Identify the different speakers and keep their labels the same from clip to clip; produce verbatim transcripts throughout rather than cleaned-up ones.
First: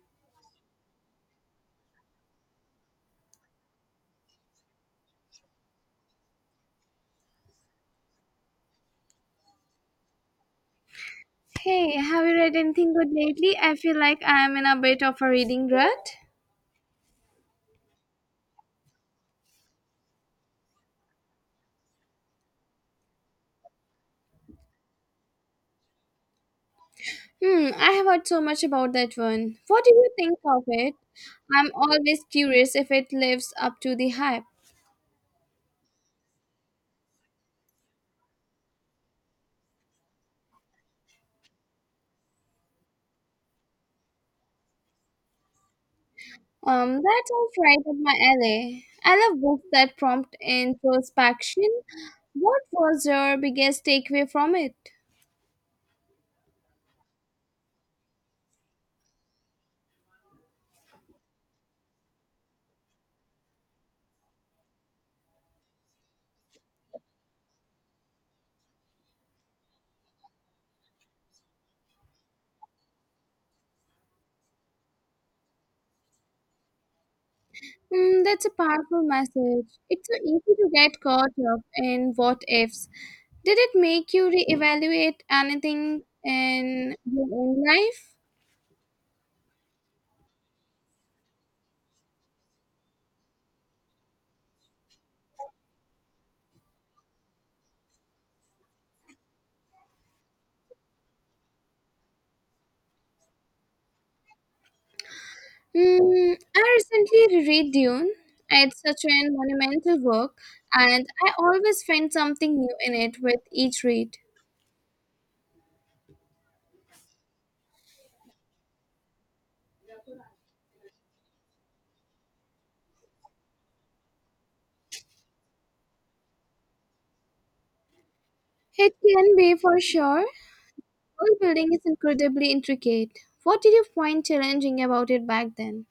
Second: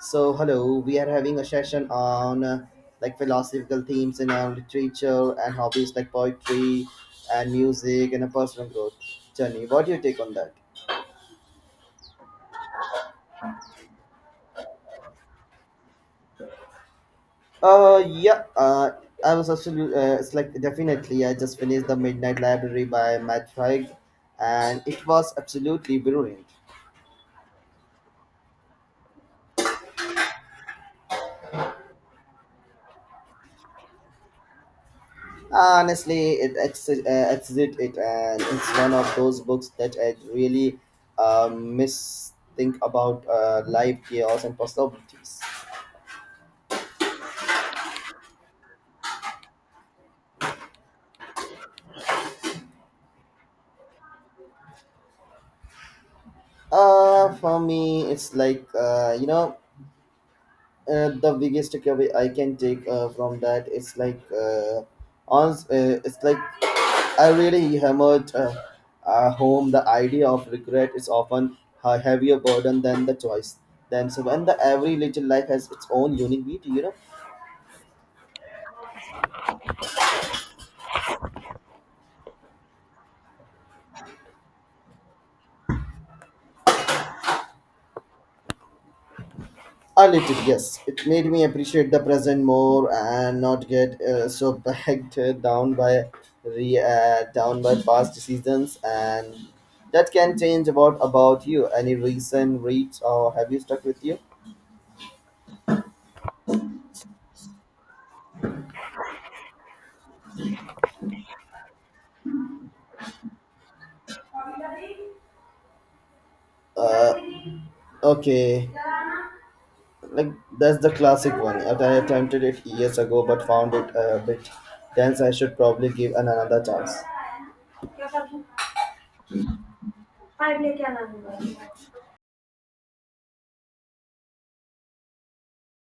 Speaker 1: So hello, we are having a session on uh, like philosophical themes in our literature and hobbies like poetry and music and a personal growth journey. What do you take on that?
Speaker 2: Hey, have you read anything good lately? I feel like I am in a bit of a reading rut.
Speaker 1: Uh, yeah. Uh, I was absolutely. Uh, it's like definitely. I just finished the Midnight Library by Matt Haig, and it was absolutely brilliant.
Speaker 2: Hmm, I have heard so much about that one. What do you think of it? I'm always curious if it lives up to the hype.
Speaker 1: Uh, Honestly, it ex- uh, exit it, and it's one of those books that I really uh, miss think about uh, life chaos and possibilities.
Speaker 2: Um, that sounds right up my alley. I love books that prompt introspection. What was your biggest takeaway from it?
Speaker 1: Uh, for me, it's like uh, you know uh, the biggest takeaway I can take uh, from that is like uh, on uh, it's like I really hammered uh, uh, home the idea of regret is often a heavier burden than the choice themselves, and the every little life has its own unique beauty. You know.
Speaker 2: Mm, that's a powerful message. It's so easy to get caught up in what ifs. Did it make you reevaluate anything in your own life?
Speaker 1: A little, yes. It made me appreciate the present more and not get uh, so bogged down by re, uh, down by past seasons. And that can change about about you. Any recent reads or have you stuck with you?
Speaker 2: Mm, I recently reread Dune. It's such a monumental work, and I always find something new in it with each read.
Speaker 1: Uh, okay, like that's the classic one. That I attempted it years ago, but found it a bit dense. I should probably give an another chance.
Speaker 2: It can be for sure. World building is incredibly intricate. What did you find challenging about it back then?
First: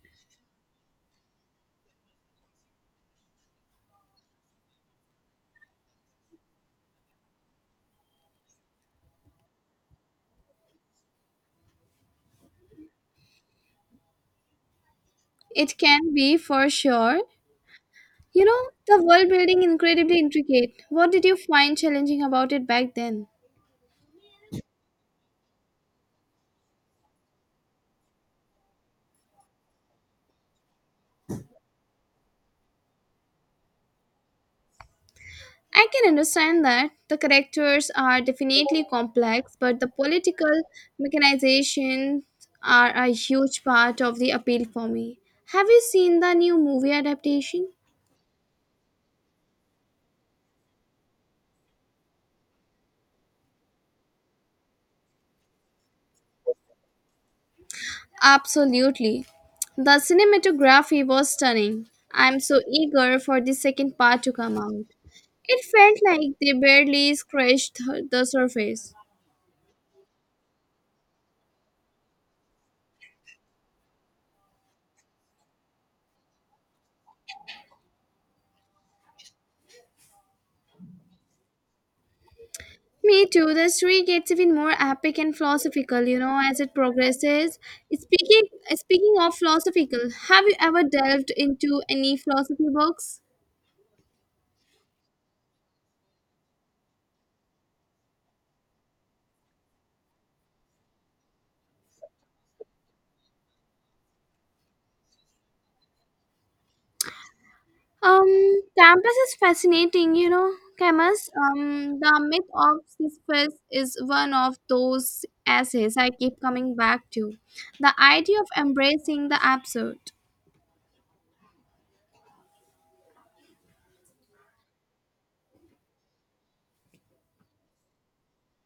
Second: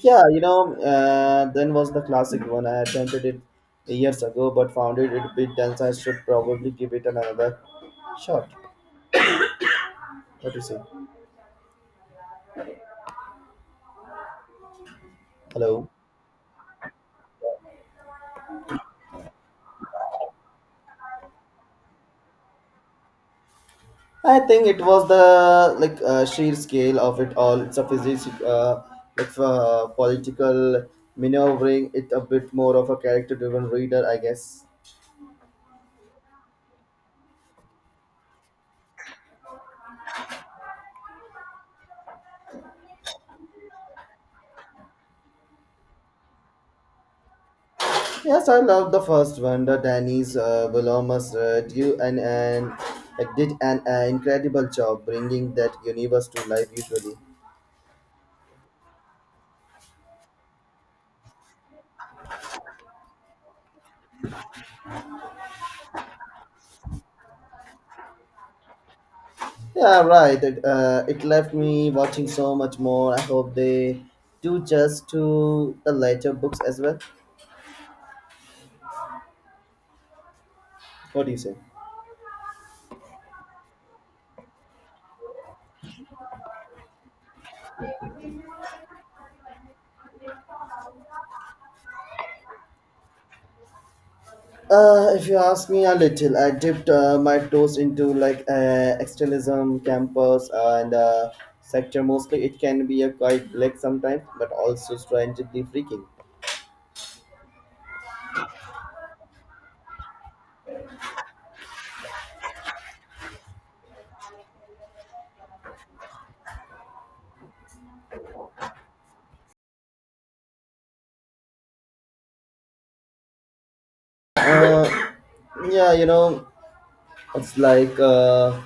Speaker 1: Yeah, you know, uh, then was the classic one. I attempted it years ago, but found it a bit dense. I should probably give it another shot. What do you say?
Speaker 2: It
Speaker 1: Hello.
Speaker 2: can be for sure. You know, the world building incredibly intricate. What did you find challenging about it back then?
Speaker 1: I think it was the like uh, sheer scale of it all. It's a physics, uh, like uh, political maneuvering. It a bit more of a character-driven reader, I guess.
Speaker 2: I can understand that the characters are definitely complex, but the political mechanizations are a huge part of the appeal for me. Have you seen the new movie adaptation?
Speaker 1: Yes, I love the first one. The Danny's uh, Wilhelmus uh, drew and, and did an uh, incredible job bringing that universe to life usually.
Speaker 2: Absolutely. The cinematography was stunning. I'm so eager for the second part to come out. It felt like they barely scratched the the surface.
Speaker 1: Yeah, right. It, uh, it left me watching so much more. I hope they do just to the later books as well. What do you say?
Speaker 2: Me too. The story gets even more epic and philosophical, you know, as it progresses. Speaking speaking of philosophical, have you ever delved into any philosophy books?
Speaker 1: Uh, if you ask me a little, I dipped uh, my toes into like uh, extremism, campus, uh, and uh, sector mostly. It can be a quite black sometimes, but also strangely freaking.
Speaker 2: Um, Campus is fascinating, you know, Camus. Um, The myth of Sisyphus is one of those essays I keep coming back to. The idea of embracing the absurd.
Speaker 1: Uh, yeah, you know, it's like uh,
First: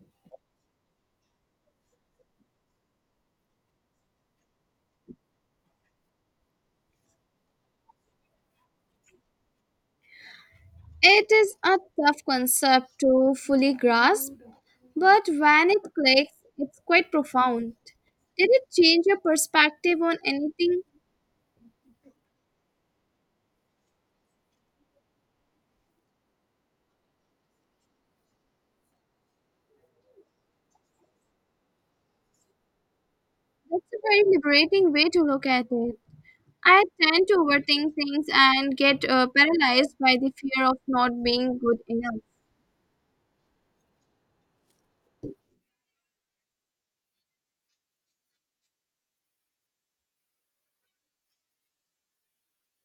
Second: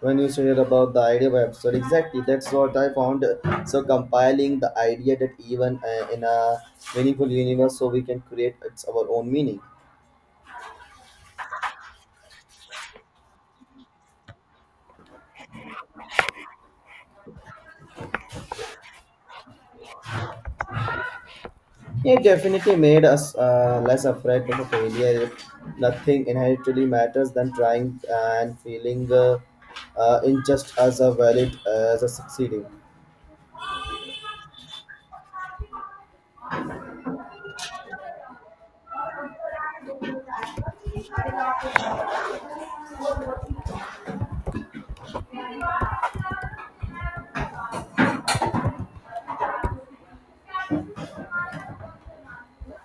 Speaker 1: when you said about the idea website, exactly. That's what I found. uh, So compiling the idea that even uh, in a meaningful universe, so we can create its our own meaning.
Speaker 2: It is a tough concept to fully grasp, but when it clicks, it's quite profound. Did it change your perspective on anything?
Speaker 1: It definitely made us uh, less afraid of failure. If nothing inherently matters than trying and feeling uh, uh, in just as a valid uh, as a succeeding.
Speaker 2: That's a very liberating way to look at it. I tend to overthink things and get uh, paralyzed by the fear of not being good enough.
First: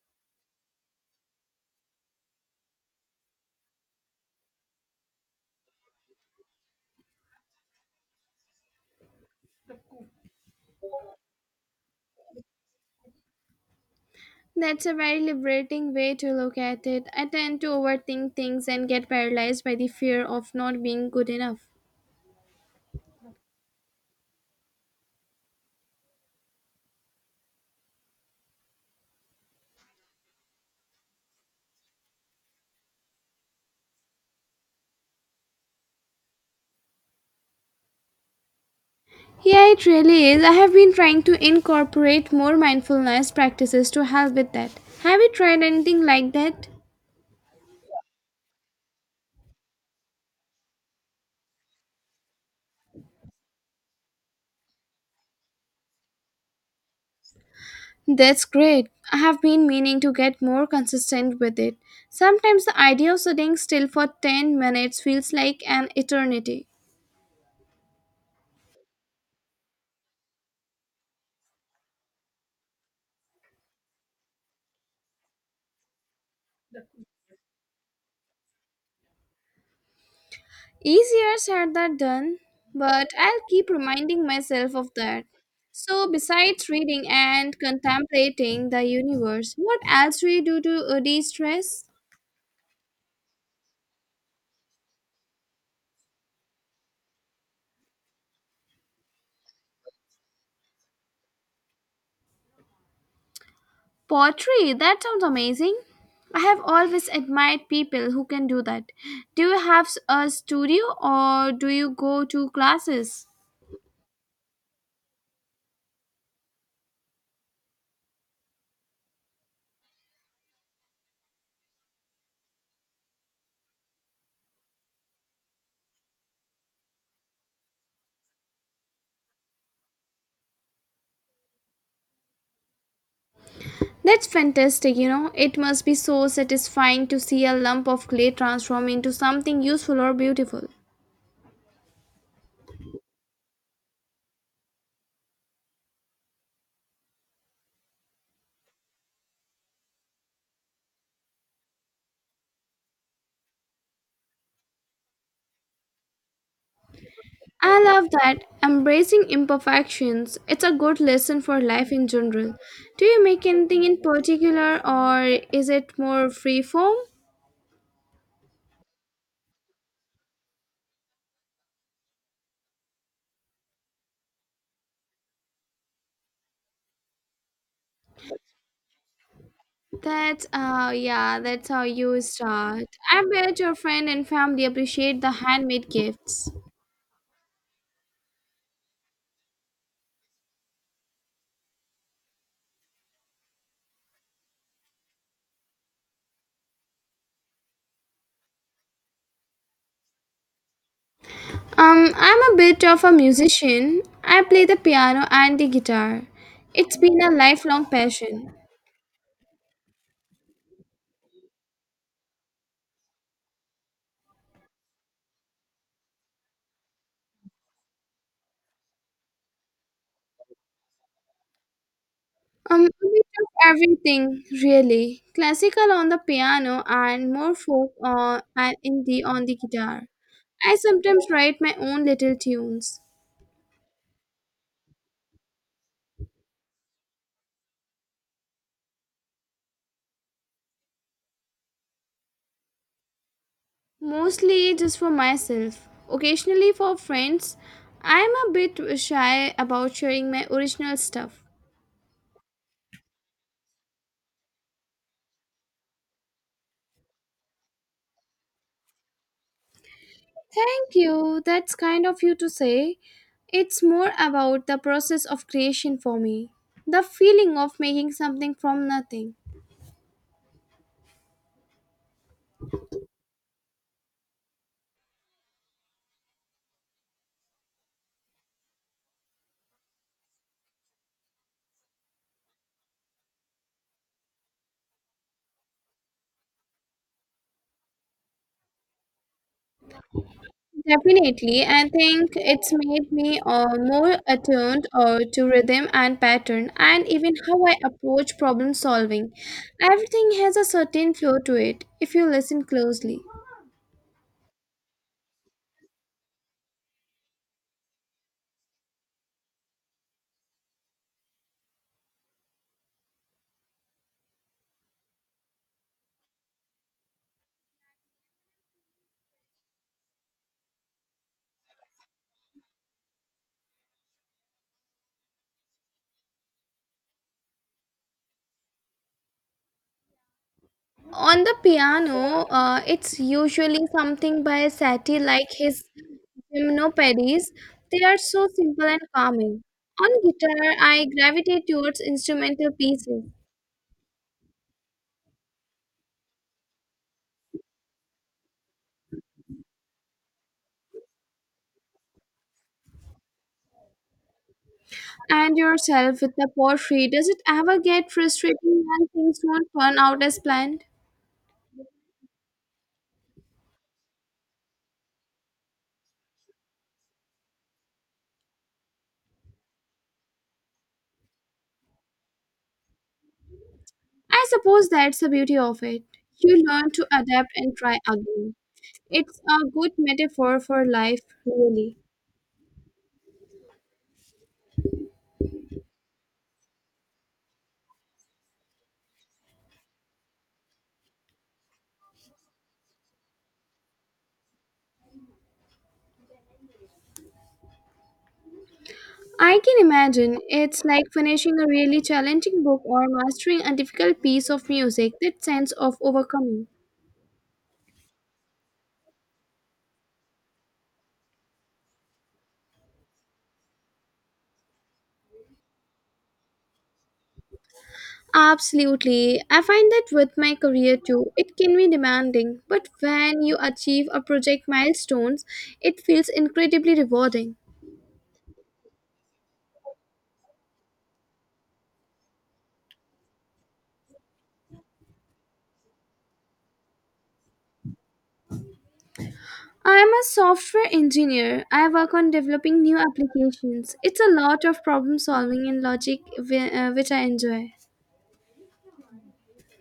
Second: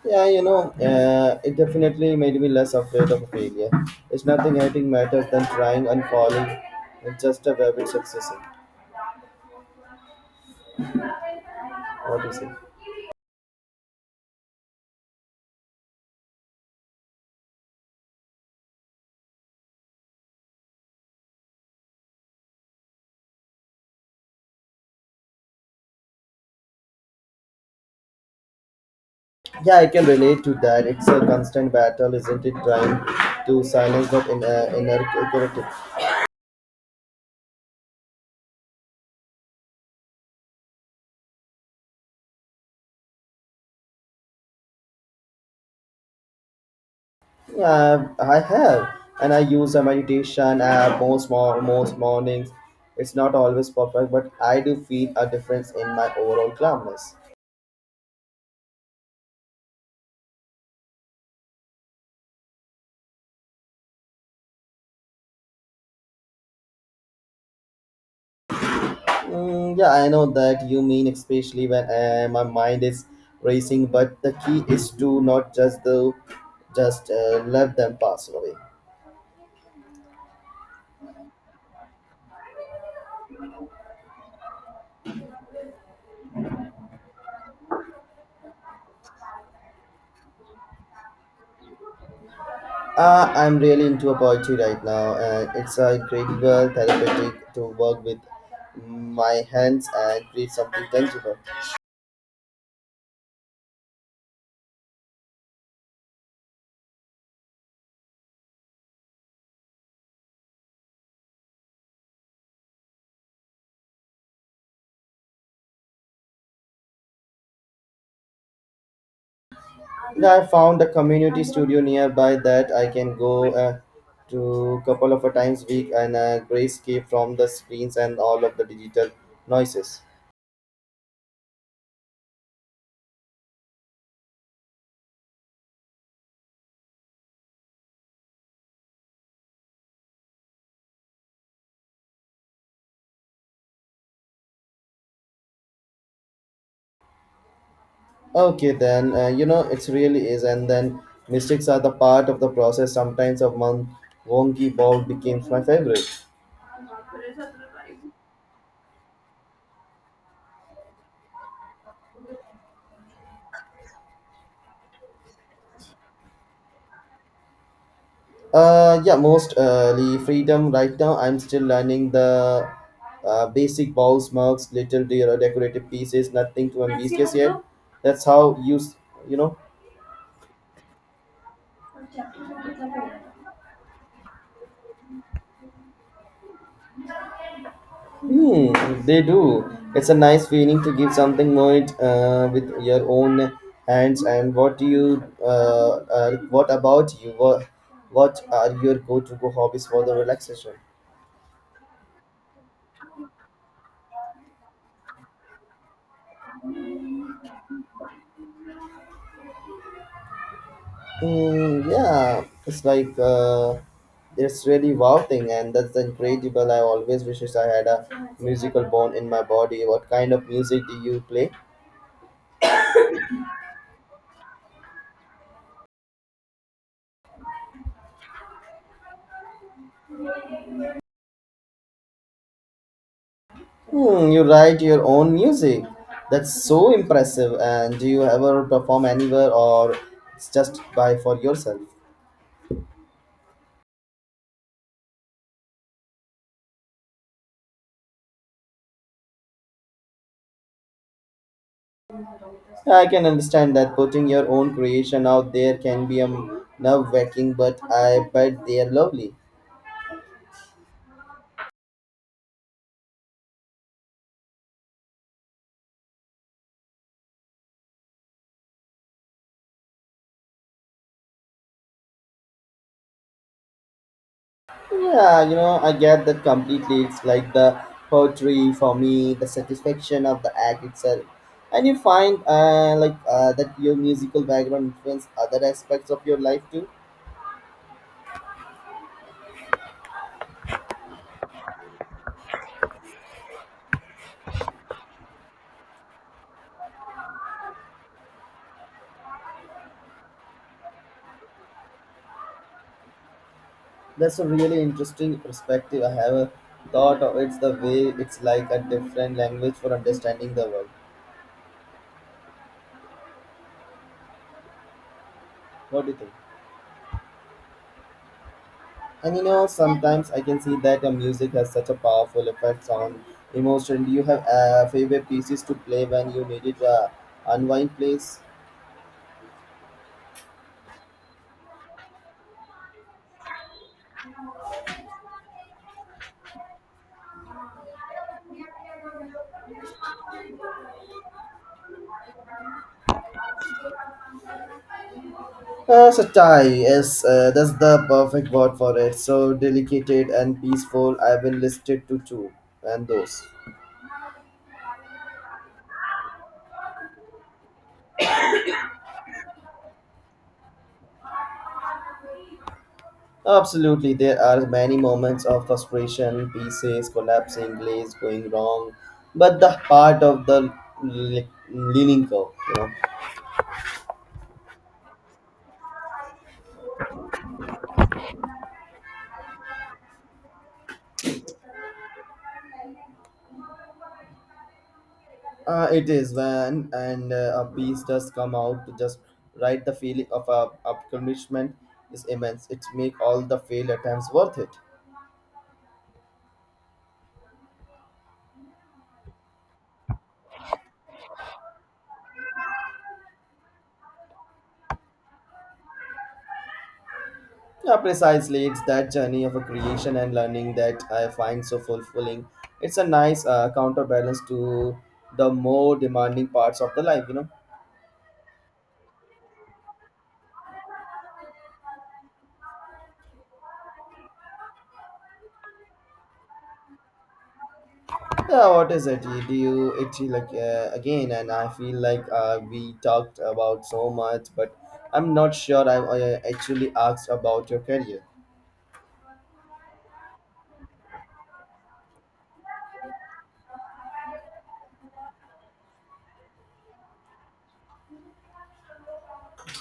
Speaker 1: Yeah, you know, uh, it definitely made me less afraid of failure. It's nothing hating matters than trying and falling and just a web it's successing. What do you say?
Speaker 2: That's a very liberating way to look at it. I tend to overthink things and get paralyzed by the fear of not being good enough.
Speaker 1: Yeah, I can relate to that. It's a constant battle, isn't it? Trying to silence that in, uh, inner critic.
Speaker 2: Yeah, it really is. I have been trying to incorporate more mindfulness practices to help with that. Have you tried anything like that?
Speaker 1: Yeah, I have, and I use a meditation app most mo- most mornings. It's not always perfect, but I do feel a difference in my overall calmness.
Speaker 2: That's great. I have been meaning to get more consistent with it. Sometimes the idea of sitting still for ten minutes feels like an eternity.
Speaker 1: Mm, yeah, I know that you mean, especially when uh, my mind is racing. But the key is to not just the just uh, let them pass away.
Speaker 2: Easier said than done, but I'll keep reminding myself of that. So, besides reading and contemplating the universe, what else do you do to uh, de stress?
Speaker 1: Uh, I'm really into a poetry right now, and it's a incredible therapeutic to work with my hands and create something tangible.
Speaker 2: Poetry, that sounds amazing. I have always admired people who can do that. Do you have s- a studio or do you go to classes?
Speaker 1: And I found a community studio nearby that I can go uh, to couple of a times week and uh, grayscape from the screens and all of the digital noises.
Speaker 2: That's fantastic, you know. It must be so satisfying to see a lump of clay transform into something useful or beautiful.
Speaker 1: Okay, then uh, you know it really is, and then mistakes are the part of the process. Sometimes a month wonky ball becomes my favorite.
Speaker 2: I love that. Embracing imperfections, it's a good lesson for life in general. Do you make anything in particular or is it more free form?
Speaker 1: Uh, yeah, most early freedom right now. I'm still learning the uh, basic balls, marks, little de- decorative pieces, nothing too ambitious yet. That's how you s- You know.
Speaker 2: That's uh yeah, that's how you start. I bet your friend and family appreciate the handmade gifts.
Speaker 1: Hmm, they do. It's a nice feeling to give something more it, uh, with your own hands. And what do you, uh, uh, what about you? What, what are your go-to-go hobbies for the relaxation?
Speaker 2: Um, I'm a bit of a musician. I play the piano and the guitar. It's been a lifelong passion.
Speaker 1: Mm, yeah, it's like uh, it's really wow thing, and that's incredible. I always wishes I had a musical bone in my body. What kind of music do you play?
Speaker 2: Um, a bit of everything, really. Classical on the piano and more folk on, and indie on the guitar. I sometimes write my own little tunes,
Speaker 1: Hmm, you write your own music. That's so impressive. And do you ever perform anywhere or it's just by for yourself?
Speaker 2: mostly just for myself, occasionally for friends. I'm a bit shy about sharing my original stuff.
Speaker 1: I can understand that putting your own creation out there can be um, nerve wracking, but I bet they are lovely.
Speaker 2: Thank you. That's kind of you to say. It's more about the process of creation for me, the feeling of making something from nothing.
Speaker 1: Yeah, you know, I get that completely. It's like the poetry for me, the satisfaction of the act itself. And you find uh, like uh, that your musical background influence other aspects of your life too.
Speaker 2: Definitely, I think it's made me uh, more attuned uh, to rhythm and pattern, and even how I approach problem solving. Everything has a certain flow to it if you listen closely.
Speaker 1: That's a really interesting perspective. I have a thought of it's the way it's like a different language for understanding the world. What do you think? And you know, sometimes I can see that a music has such a powerful effect on emotion. Do you have uh, favorite pieces to play when you needed a unwind place?
Speaker 2: On the piano, uh, it's usually something by Satie like his Gymnopedes, they are so simple and calming. On guitar, I gravitate towards instrumental pieces.
Speaker 1: Uh, so Thai, yes, uh, that's the perfect word for it. So delicate and peaceful. I've been listed to two and those.
Speaker 2: And yourself with the poetry, does it ever get frustrating when things don't turn out as planned?
Speaker 1: Absolutely, there are many moments of frustration, pieces collapsing, glaze going wrong, but the part of the li- leaning curve, you know,
Speaker 2: I suppose that's the beauty of it. You learn to adapt and try again. It's a good metaphor for life, really.
Speaker 1: uh, it is when and uh, a piece does come out to just right. The feeling of uh, accomplishment is immense. It make all the failed attempts worth it.
Speaker 2: I can imagine it's like finishing a really challenging book or mastering a difficult piece of music, that sense of overcoming.
Speaker 1: Yeah, precisely. It's that journey of a creation and learning that I find so fulfilling. It's a nice uh, counterbalance to the more demanding parts of the life, you know.
Speaker 2: Absolutely. I find that with my career too, it can be demanding, but when you achieve a project milestones, it feels incredibly rewarding.
Speaker 1: Yeah, what is it? You- Do you it like uh, again? And I feel like uh, we talked about so much, but I'm not sure I, I actually asked about your career.
Speaker 2: I am a software engineer. I work on developing new applications. It's a lot of problem solving and logic, whi- uh, which I enjoy.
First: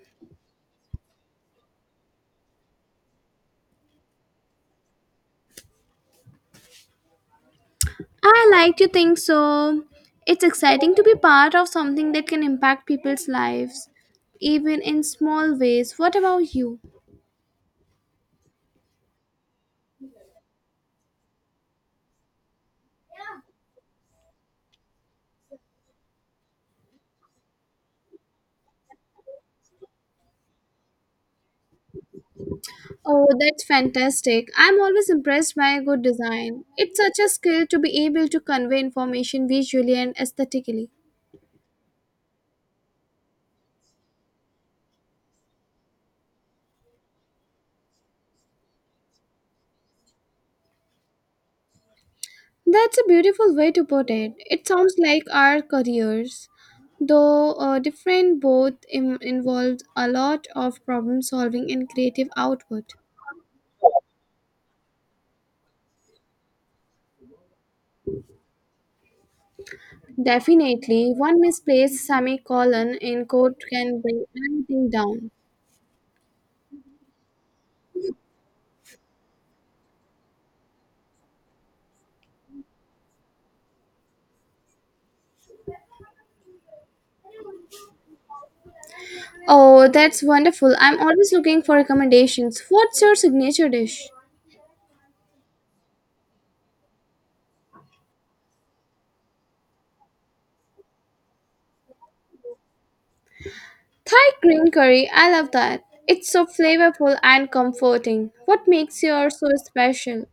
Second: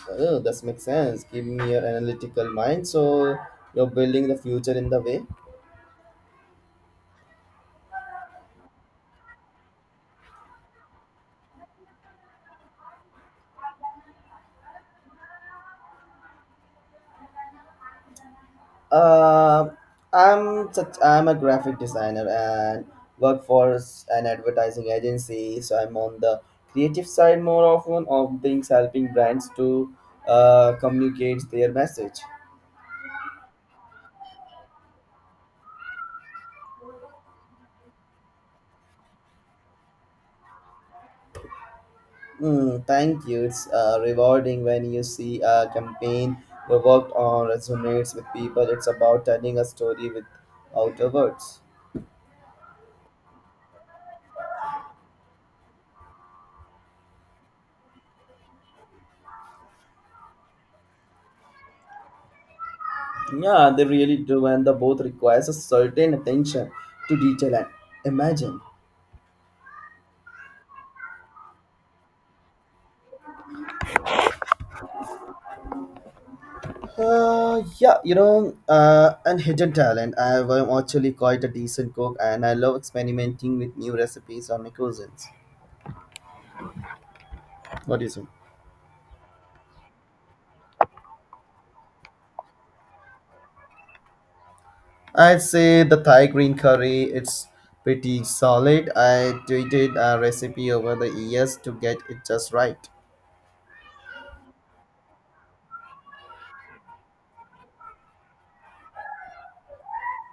Speaker 1: Oh, this makes sense. Give me your analytical mind, so you're building the future in the way.
Speaker 2: I like to think so. It's exciting to be part of something that can impact people's lives, even in small ways. What about you?
Speaker 1: Uh, I'm such, I'm a graphic designer and work for s- an advertising agency. So I'm on the creative side more often of things helping brands to uh, communicate their message.
Speaker 2: Oh, that's fantastic. I'm always impressed by a good design. It's such a skill to be able to convey information visually and aesthetically.
Speaker 1: Mm, thank you. It's uh, rewarding when you see a campaign you worked on resonates with people. It's about telling a story without a words.
Speaker 2: That's a beautiful way to put it. It sounds like our careers, though uh, different, both Im- involved a lot of problem solving and creative output.
Speaker 1: Yeah, they really do, and the both requires a certain attention to detail and imagine.
Speaker 2: Definitely, one misplaced semicolon in code can bring everything down.
Speaker 1: Uh, yeah, you know, uh, and hidden talent. I am actually quite a decent cook, and I love experimenting with new recipes on my cuisines. What do you think?
Speaker 2: Oh, that's wonderful. I'm always looking for recommendations. What's your signature dish?
Speaker 1: I'd say the Thai green curry, it's pretty solid. I tweeted a recipe over the years to get it just right.
Speaker 2: Thai green curry, I love that. It's so flavorful and comforting. What makes yours so special?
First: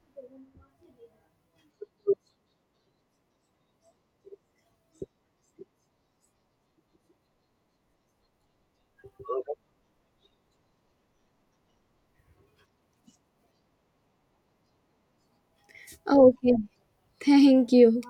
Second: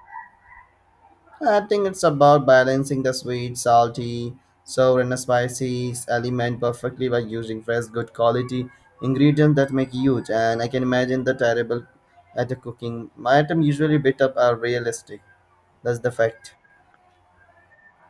Speaker 1: I think it's about balancing the sweet, salty, sour, and spicy element perfectly by using fresh, good quality ingredients that make huge. And I can imagine the terrible at the cooking. My item usually bit up are realistic. That's the
Speaker 2: Okay,
Speaker 1: fact.
Speaker 2: thank you.